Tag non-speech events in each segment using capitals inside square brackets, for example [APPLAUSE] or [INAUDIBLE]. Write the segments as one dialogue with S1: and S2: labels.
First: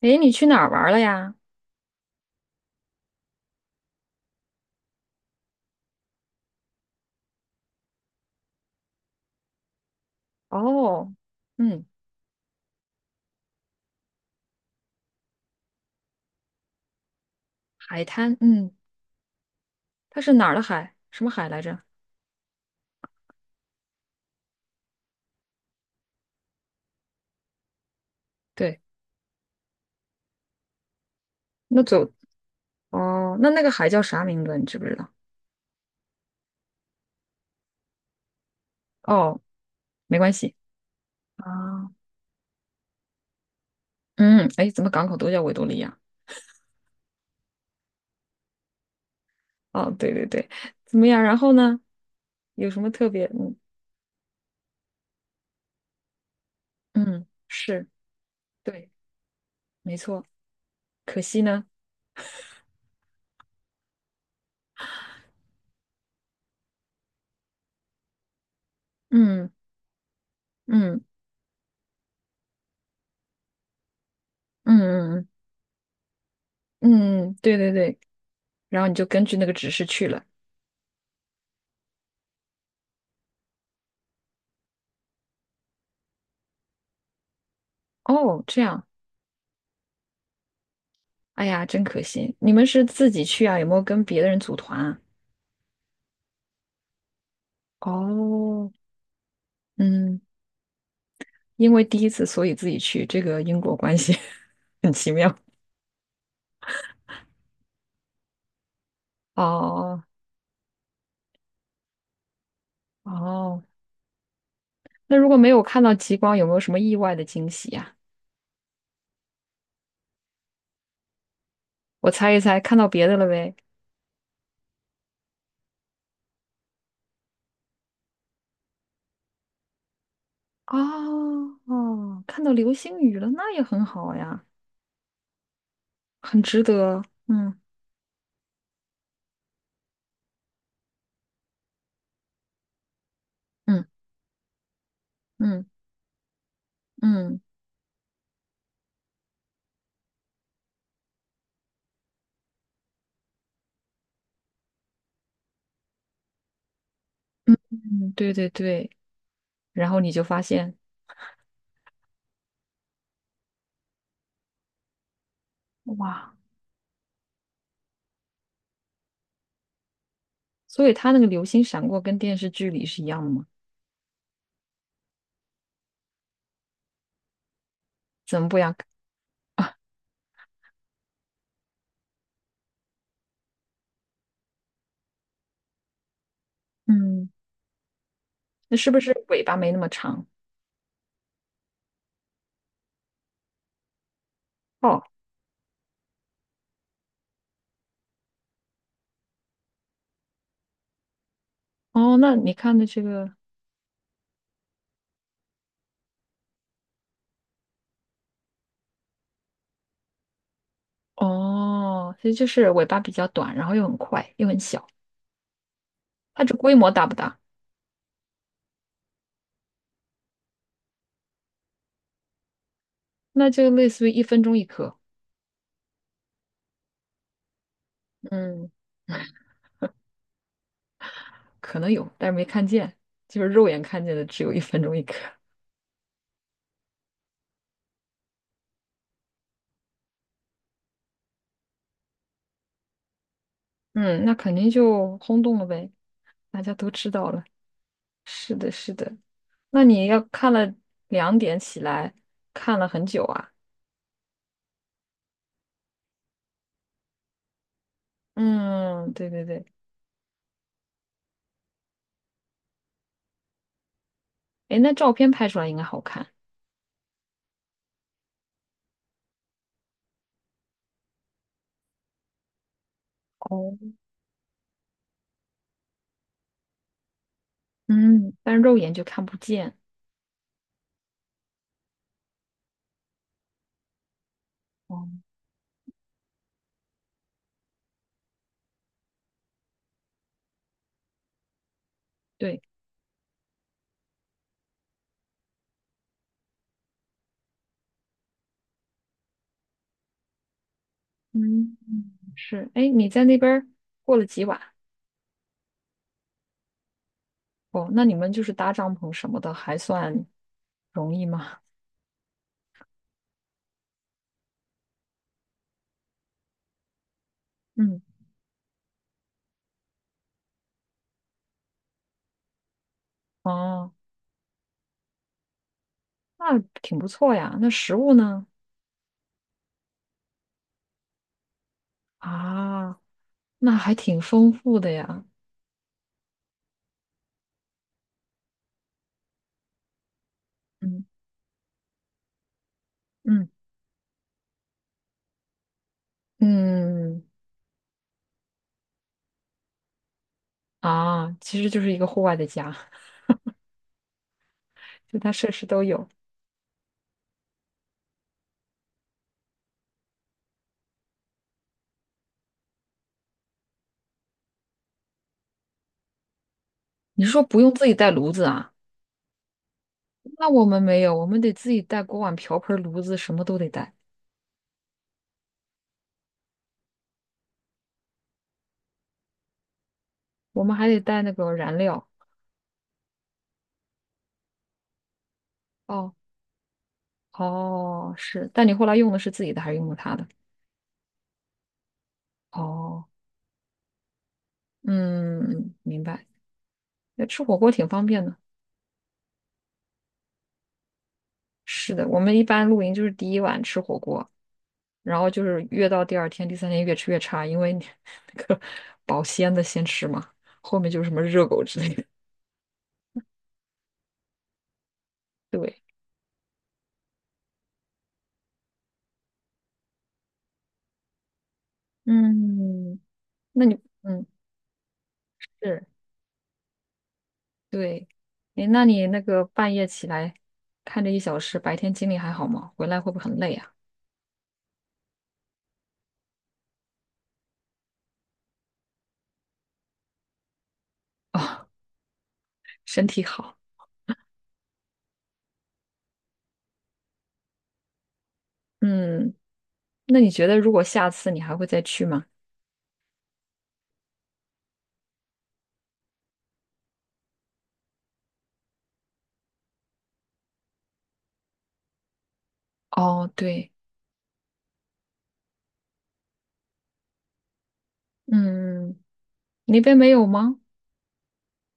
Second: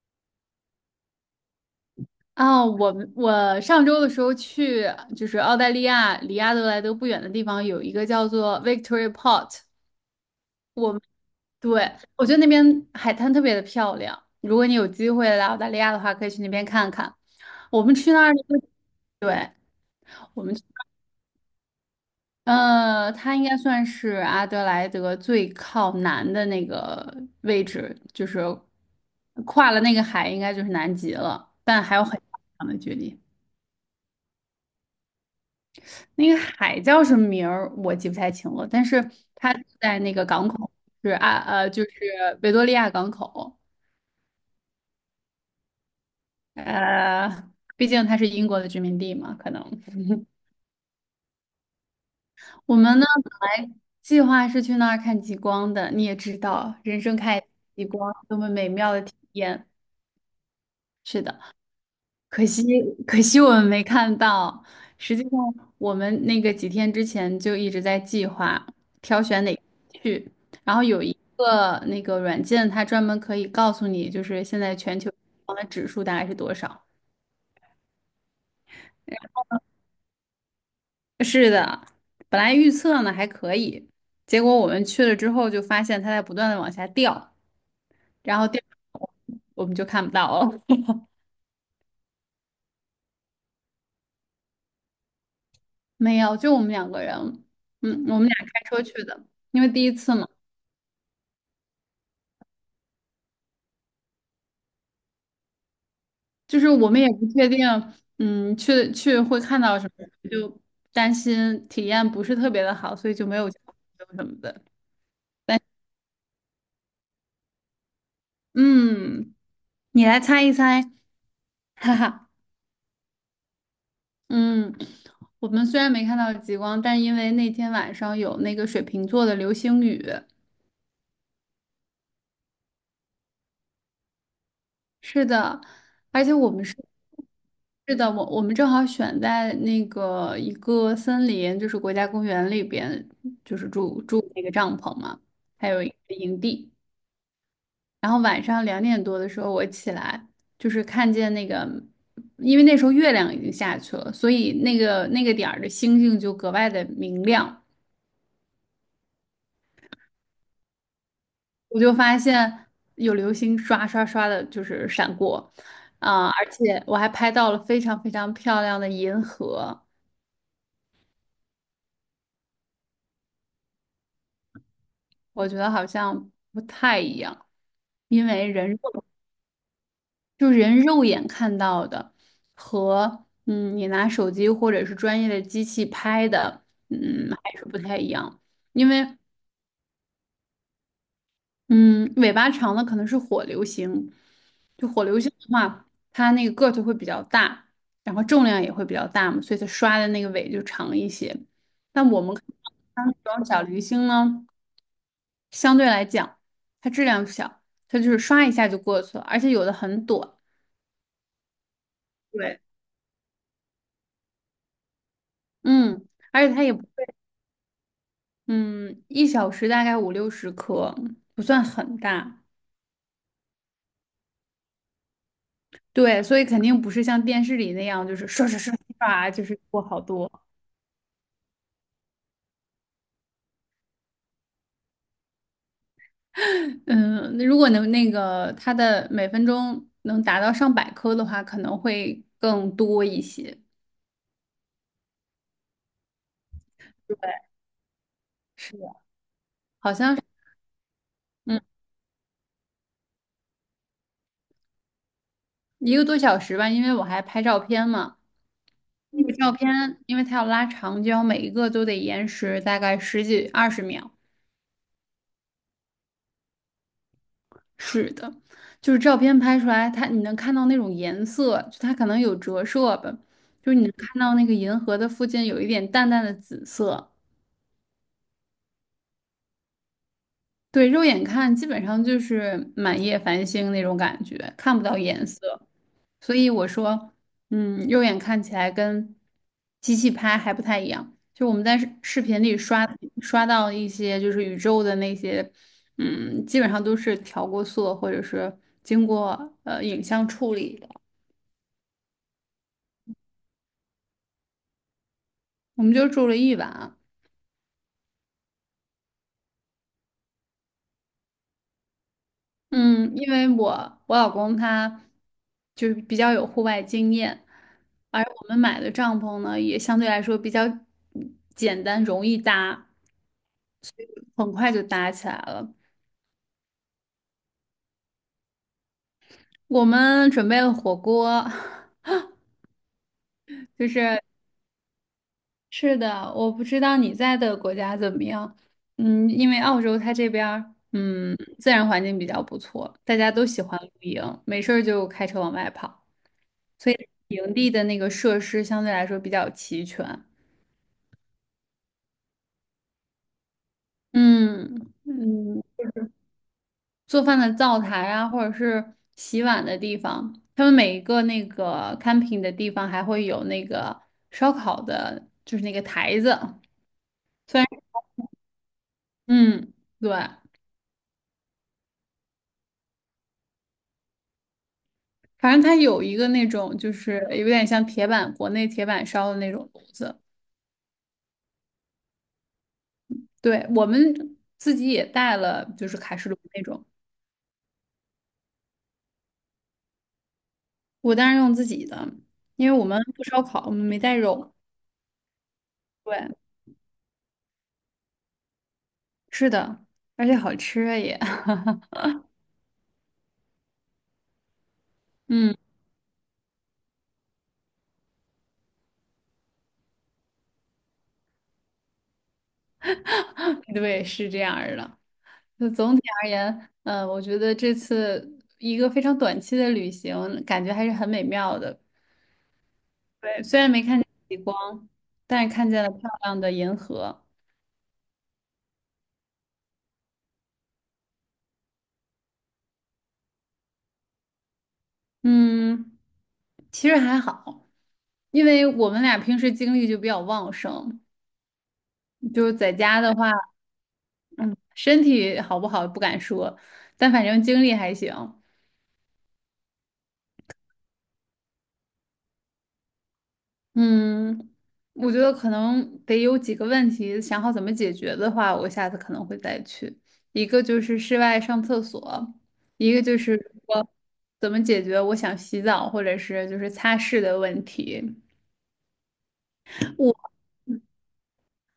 S1: 诶，你去哪儿玩了呀？
S2: 啊，我上周的时候去，就是澳大利亚离阿德莱德不远的地方，有一个叫做 Victory Port。我们
S1: 哦。
S2: 对，
S1: 嗯。
S2: 我觉得那边海滩特别的漂亮，如果你有机会来澳大利亚的话，可以去那边看看。我们
S1: 海
S2: 去那儿
S1: 滩，
S2: 的时候，
S1: 嗯，
S2: 对，
S1: 它是
S2: 我
S1: 哪儿
S2: 们
S1: 的
S2: 去，
S1: 海？什么海来着？
S2: 呃，它应该算是阿德莱德最靠南的那个位置，就是
S1: 对。
S2: 跨了那个海，应该就是南极了，
S1: 那
S2: 但还
S1: 走。
S2: 有很长的距离。
S1: 哦，那那个海叫啥名字？你知不知道？
S2: 那个海叫什么名儿我记不太清了，但是
S1: 哦，
S2: 它在那
S1: 没
S2: 个
S1: 关
S2: 港
S1: 系。
S2: 口，是啊就是
S1: 啊。
S2: 维多利亚港口。
S1: 嗯。哎，怎么港口都叫维多利亚？
S2: 呃，毕竟它是英国的殖民地嘛，可能
S1: 哦，对对对，怎么样？然后呢？有
S2: 我
S1: 什么
S2: 们呢
S1: 特别？
S2: 本
S1: 嗯
S2: 来计划是去那儿看极光的，你也知道，人生
S1: 嗯。
S2: 看一次极
S1: 是。
S2: 光多么美
S1: 对。
S2: 妙的体验。
S1: 没错。可
S2: 是
S1: 惜
S2: 的。
S1: 呢，
S2: 可惜，可惜，我们没看到。实际上，我们那个几天之前就一直在计划挑选
S1: 嗯
S2: 哪个去，然后
S1: 嗯
S2: 有一个那个软件，它专门可以告诉你，就是现在全球
S1: 嗯嗯
S2: 的指数大概是多少。
S1: 嗯,对对对。然后你就根据那个指示去了。
S2: 是的，本来预测呢还可以，结果我们去了之后就发现它在不断的往下掉，然
S1: 哦，
S2: 后掉，
S1: 这样。
S2: 我们就看不到了。[LAUGHS]
S1: 哎呀，真可惜！你们是自己去啊？有没有跟别的人组团啊？
S2: 没有，就我们两个人，我们俩开
S1: 哦。
S2: 车去的，因为第一次
S1: 嗯，
S2: 嘛。
S1: 因为第一次，所以自己去，这个因果关系 [LAUGHS] 很奇妙。
S2: 就是我们也不确定，去会看到什
S1: 哦。
S2: 么，就担心体验不是特别的好，所以就没有交
S1: 哦，
S2: 流什么的。
S1: 那如果没有看到极光，有没有什么意外的惊喜呀、
S2: 嗯，你来猜一猜。[LAUGHS] 哈
S1: 我
S2: 哈。
S1: 猜一猜，看到别的了呗？
S2: 嗯，我们虽然没看到极光，但因为那天晚上有那个水瓶座的流星雨。
S1: 哦。哦，看到流星雨了，那也很好呀，
S2: 是的，而且
S1: 很
S2: 我
S1: 值
S2: 们是。
S1: 得。嗯
S2: 是的，我们正好选在那个一个森林，就是国家公园里边，就是
S1: 嗯
S2: 住住那个帐篷嘛，
S1: 嗯
S2: 还有一个营地。
S1: 嗯
S2: 然后晚上2点多的时候我起来，就是看见那个，因为那时候月亮已经下去了，所以那个点儿的星星就格外的明亮。
S1: 嗯,对对对。然后你就发现，
S2: 我就发现有流星刷刷刷的，就是闪过，啊、
S1: 哇。
S2: 而且我还拍到了非常非常漂亮的银河。
S1: 所以它那个流星闪过跟电视剧里是一样的吗？
S2: 我觉得好像不太一样，因
S1: 怎
S2: 为
S1: 么不一样？
S2: 人肉眼看到的和你拿手机或者是专业的机器拍的，
S1: 嗯，
S2: 还是不太一样。
S1: 那
S2: 因
S1: 是不
S2: 为
S1: 是尾巴没那么长？
S2: 嗯，尾巴长的可能是火流星，就
S1: 哦。
S2: 火流星的话，它那个个头会比较大，然后重量也会比较大嘛，所以它刷的那个尾就长一些。但
S1: 哦，
S2: 我
S1: 那
S2: 们看
S1: 你
S2: 到
S1: 看的这
S2: 像
S1: 个
S2: 那种小流星呢，相对来讲，它质量小，它就是刷一下就过去了，而且有的很短。
S1: 哦，其实就
S2: 对，
S1: 是尾巴比较短，然后又很快，又很小。
S2: 嗯，
S1: 它
S2: 而
S1: 这
S2: 且它也
S1: 规
S2: 不。
S1: 模大不大？
S2: 嗯，1小时大概五六十颗，不算很大。
S1: 那就类似于一分钟一颗。
S2: 对，所以肯定不是像电视里那样，就是刷刷
S1: 嗯，
S2: 刷刷，就是过好多。
S1: 可能有，但是没看见，就是肉眼看见的只有一分钟一颗。
S2: [LAUGHS] 嗯，那如果能那个它的每分钟能达到上百颗的话，可能会更多一些。
S1: 嗯，那肯定就轰动了呗，大家都知
S2: 对，
S1: 道了。是的，
S2: 是的，
S1: 是的。那
S2: 好
S1: 你
S2: 像
S1: 要
S2: 是
S1: 看了两点
S2: 嗯
S1: 起来，看了很久啊。
S2: 一个多小时吧，因为我还拍照片嘛。
S1: 嗯，
S2: 那
S1: 对
S2: 个
S1: 对
S2: 照
S1: 对。
S2: 片，因为它要拉长，焦，每一个都得延时大概十几二十秒。
S1: 哎，那照片拍出来应该好看。
S2: 是的，就是照片拍出来，它你能看到那种颜色，就它可能有折射吧，就是你
S1: 哦。
S2: 能看到那个银河的附近有一点淡淡的紫色。
S1: 嗯，但肉眼就看不见。
S2: 对，肉眼看基本上就是满夜繁星那种感觉，看不到
S1: 哦。
S2: 颜色。所以我说，肉眼看起来跟机器拍还不太一样。就我们在视频里
S1: 对。
S2: 刷到一些就是宇宙的那些，基本上都是调过色或者是经过影像处理的。
S1: 嗯，是。哎，你在那边儿过了几晚？
S2: 我们就住了一晚。
S1: 哦，那你们就是搭帐篷什么的，还算容易吗？
S2: 嗯，因为我老公他就是比较有户外经验，
S1: 嗯。
S2: 而我们买的帐篷呢也相对来说比较简单，容易搭，
S1: 哦，
S2: 很快就搭起来了。
S1: 那挺不错呀。那食物呢？
S2: 我们准备了火锅。
S1: 啊，
S2: [LAUGHS]
S1: 那
S2: 就
S1: 还挺
S2: 是
S1: 丰富的呀。
S2: 是的，我不知道你在的国家怎么样。因为澳洲它这边儿
S1: 嗯。
S2: 自然环境比较不错，大家都
S1: 嗯
S2: 喜欢露营，没事儿就开车往外跑。所以
S1: 嗯，
S2: 营地的那个设施相对来说比较齐全。
S1: 啊，其实就是一个户外的家，
S2: 嗯
S1: 就它设
S2: 嗯，
S1: 施都有。
S2: 做饭的灶台啊，或者是洗碗的地方，他们每一个那个 camping 的地方还会有那个烧烤的，就是那个台子。
S1: 你是说不
S2: 虽然
S1: 用自己带炉子啊？
S2: 嗯，对，
S1: 那我们没有，我们得自己带锅碗瓢盆、炉子，什么都得带。
S2: 反正它有一个那种就是有点像铁板，国内铁板烧的那种炉子。
S1: 我们还得带那个燃料。
S2: 对，我们自己也带了，就是
S1: 哦。
S2: 卡式炉那种。
S1: 哦，是，但你后来用的是自己的还是用的他的？
S2: 我当然用自己的，因为我们
S1: 哦。
S2: 不烧烤，我们没带肉。
S1: 嗯，明白。
S2: 对。
S1: 那吃火锅挺方便的。
S2: 是的，而且好吃啊也。[LAUGHS]
S1: 是的，我们一般露营就是第一晚吃火锅，然后就
S2: 嗯。
S1: 是越到第二天、第三天越吃越差，因为你 [LAUGHS] 那个保鲜的先吃嘛，后面就是什么热狗之类的。
S2: [LAUGHS] 对，是这样儿的。就
S1: 对。
S2: 总体而言，我觉得这次一个非常短期的旅行，感觉还是很美妙的。
S1: 嗯，
S2: 对，虽
S1: 那
S2: 然
S1: 你
S2: 没看见
S1: 嗯
S2: 极光，但是看见
S1: 是
S2: 了漂亮的银河。
S1: 对，诶，那你那个半夜起来看这一小时，白天精力还好吗？回来会不会很累啊？
S2: 嗯，其实还好，因为我们俩平时精力就比较旺盛，
S1: [LAUGHS] 哦，
S2: 就是在家
S1: 身
S2: 的
S1: 体
S2: 话，
S1: 好。
S2: 嗯，身体好不好不敢说，但反正精力还行。
S1: 嗯。那你觉得如果下次你还会再去吗？
S2: 嗯，我觉得可能得有几个问题，想好怎么解决的话，我下次可能会再去。一个就是室外上厕所，一个就
S1: 哦，
S2: 是
S1: 对。
S2: 说怎么解决我想洗澡或者是就是擦拭的问题。
S1: 嗯，那边没
S2: 我
S1: 有吗？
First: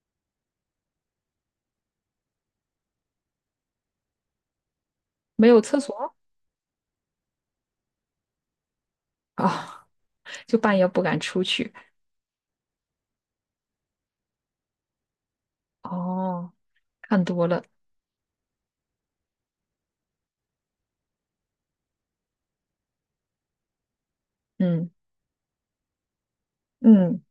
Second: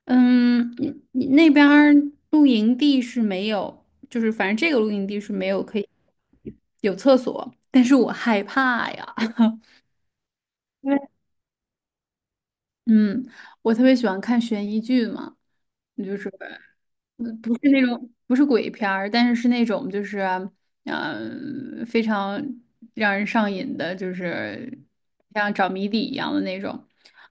S2: 嗯，你那边儿露营地是没有，就是反正这个露营地是
S1: 没
S2: 没
S1: 有
S2: 有可
S1: 厕
S2: 以
S1: 所？
S2: 有厕所，但是我害怕呀。
S1: 哦。
S2: [LAUGHS]
S1: [LAUGHS] 就半夜
S2: 因为
S1: 不敢出去。
S2: 嗯，我特别喜欢看悬疑剧嘛，你就是。
S1: 哦，看多
S2: 不是
S1: 了。
S2: 那种不是鬼片儿，但是是那种就是非常让人上瘾的，就是
S1: 嗯。
S2: 像找谜底一样的那种。
S1: 嗯，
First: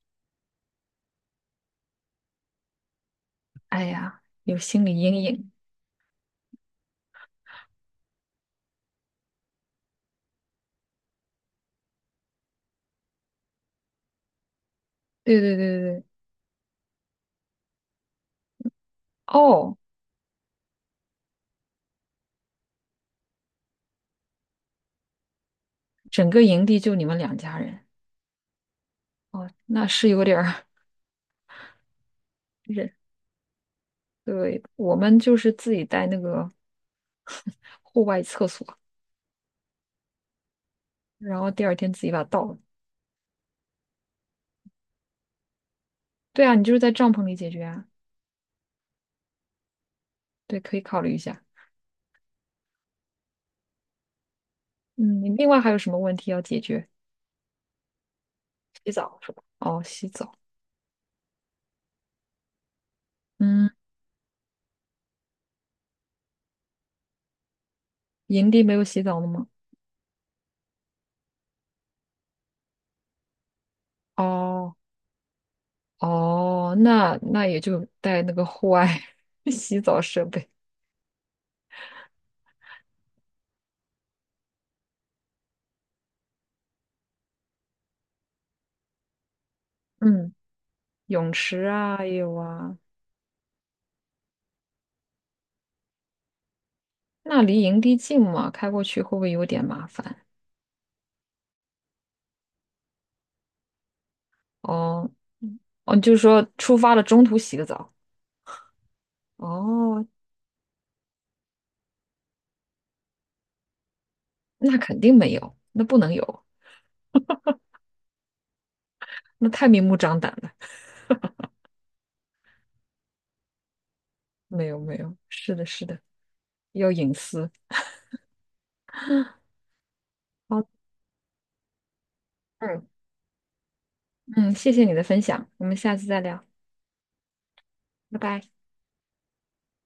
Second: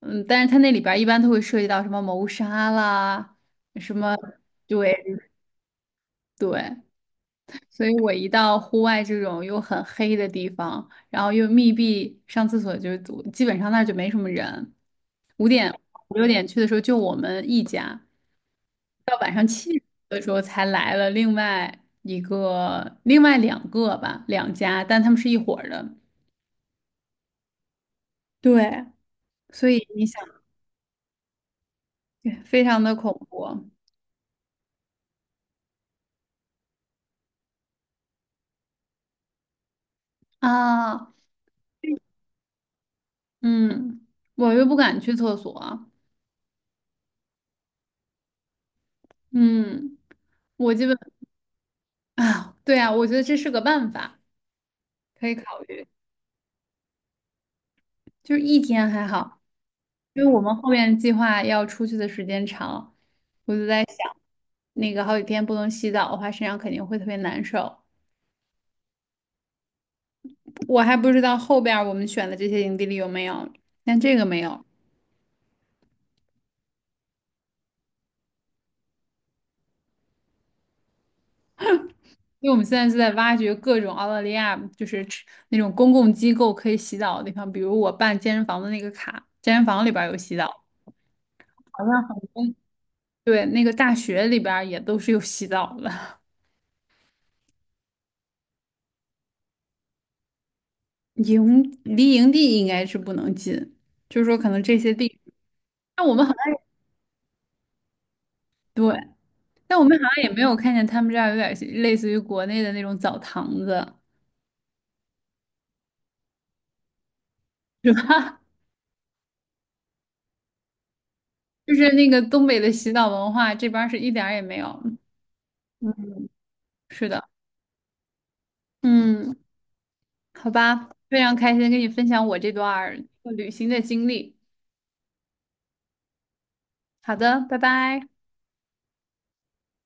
S2: 嗯，但是它那里边儿一般都会涉及到什么谋杀啦，
S1: 哎
S2: 什么
S1: 呀，有心理
S2: 对
S1: 阴影。
S2: 对，所以我一到户外这种又很黑的地方，然后又密闭，上厕所就是基本上那儿就没什么人。
S1: 对
S2: 五
S1: 对
S2: 点
S1: 对对。
S2: 五六点去的时候就我们一家。到晚上七
S1: 哦，
S2: 点的时候才来了另外一个、另外两个吧，两家，但他们是一伙儿的。
S1: 整个营地就你们两家人。
S2: 对，
S1: 哦，
S2: 所
S1: 那
S2: 以你
S1: 是
S2: 想，
S1: 有点儿
S2: 对非
S1: [LAUGHS]
S2: 常
S1: 人。
S2: 的恐怖
S1: 对，我们就是自己带那个户外厕所，
S2: 啊。
S1: 然后第二天自己把它倒了。
S2: 嗯，我又不敢去厕所。
S1: 对啊，你就是在帐篷里解决啊。
S2: 嗯，
S1: 对，
S2: 我
S1: 可以
S2: 基本
S1: 考虑一下。
S2: 啊，对啊，我觉得这是个办法，
S1: 嗯，你
S2: 可以
S1: 另
S2: 考
S1: 外还有
S2: 虑。
S1: 什么问题要解决？
S2: 就是一天
S1: 洗
S2: 还
S1: 澡是
S2: 好，
S1: 吧？哦，洗
S2: 因为
S1: 澡。
S2: 我们后面计划要出去的时间长，
S1: 嗯，
S2: 那个好几天不能洗澡的话，身上肯定会特别难受。
S1: 营地没有洗澡的吗？
S2: 我还不知道后边儿我们选的这些营地里有没有，但这个没有，
S1: 哦。哦，那那也就带那个户外 [LAUGHS] 洗澡设备。
S2: 因为我们现在是在挖掘各种澳大利亚就是吃那种公共机构可以洗澡的地方，比如我办健身房的那个卡，健身房里边儿有
S1: 嗯，
S2: 洗澡，
S1: 泳池
S2: 好像
S1: 啊也
S2: 很
S1: 有
S2: 多，
S1: 啊。
S2: 对，那个大学里边儿也都是有洗澡的。
S1: 那离营地近吗？开过去会不会有点麻烦？
S2: 离营地应该是不能近，就是说可能这些
S1: 哦。
S2: 地，
S1: 嗯。哦，
S2: 但
S1: 就
S2: 我
S1: 是
S2: 们好
S1: 说
S2: 像
S1: 出发了中途洗个澡。
S2: 对，但我们好
S1: 哦，
S2: 像也没有看见他们这儿有点类似于国内的那种澡堂子，
S1: 那肯定没有，那不能有，
S2: 是吧？[LAUGHS]
S1: 那太明目张胆了。
S2: 就是那个东北的洗澡文化，这边儿是一点儿也没
S1: 没有
S2: 有。
S1: 没有，是的，是的，
S2: 嗯，
S1: 要
S2: 是
S1: 隐
S2: 的，
S1: 私。
S2: 嗯，好
S1: 好。
S2: 吧，非常开心跟你分享我这段
S1: 嗯。
S2: 儿旅行的经历。
S1: 嗯，谢谢你的分享，我们下次再聊，
S2: 好的，拜拜。
S1: 拜拜。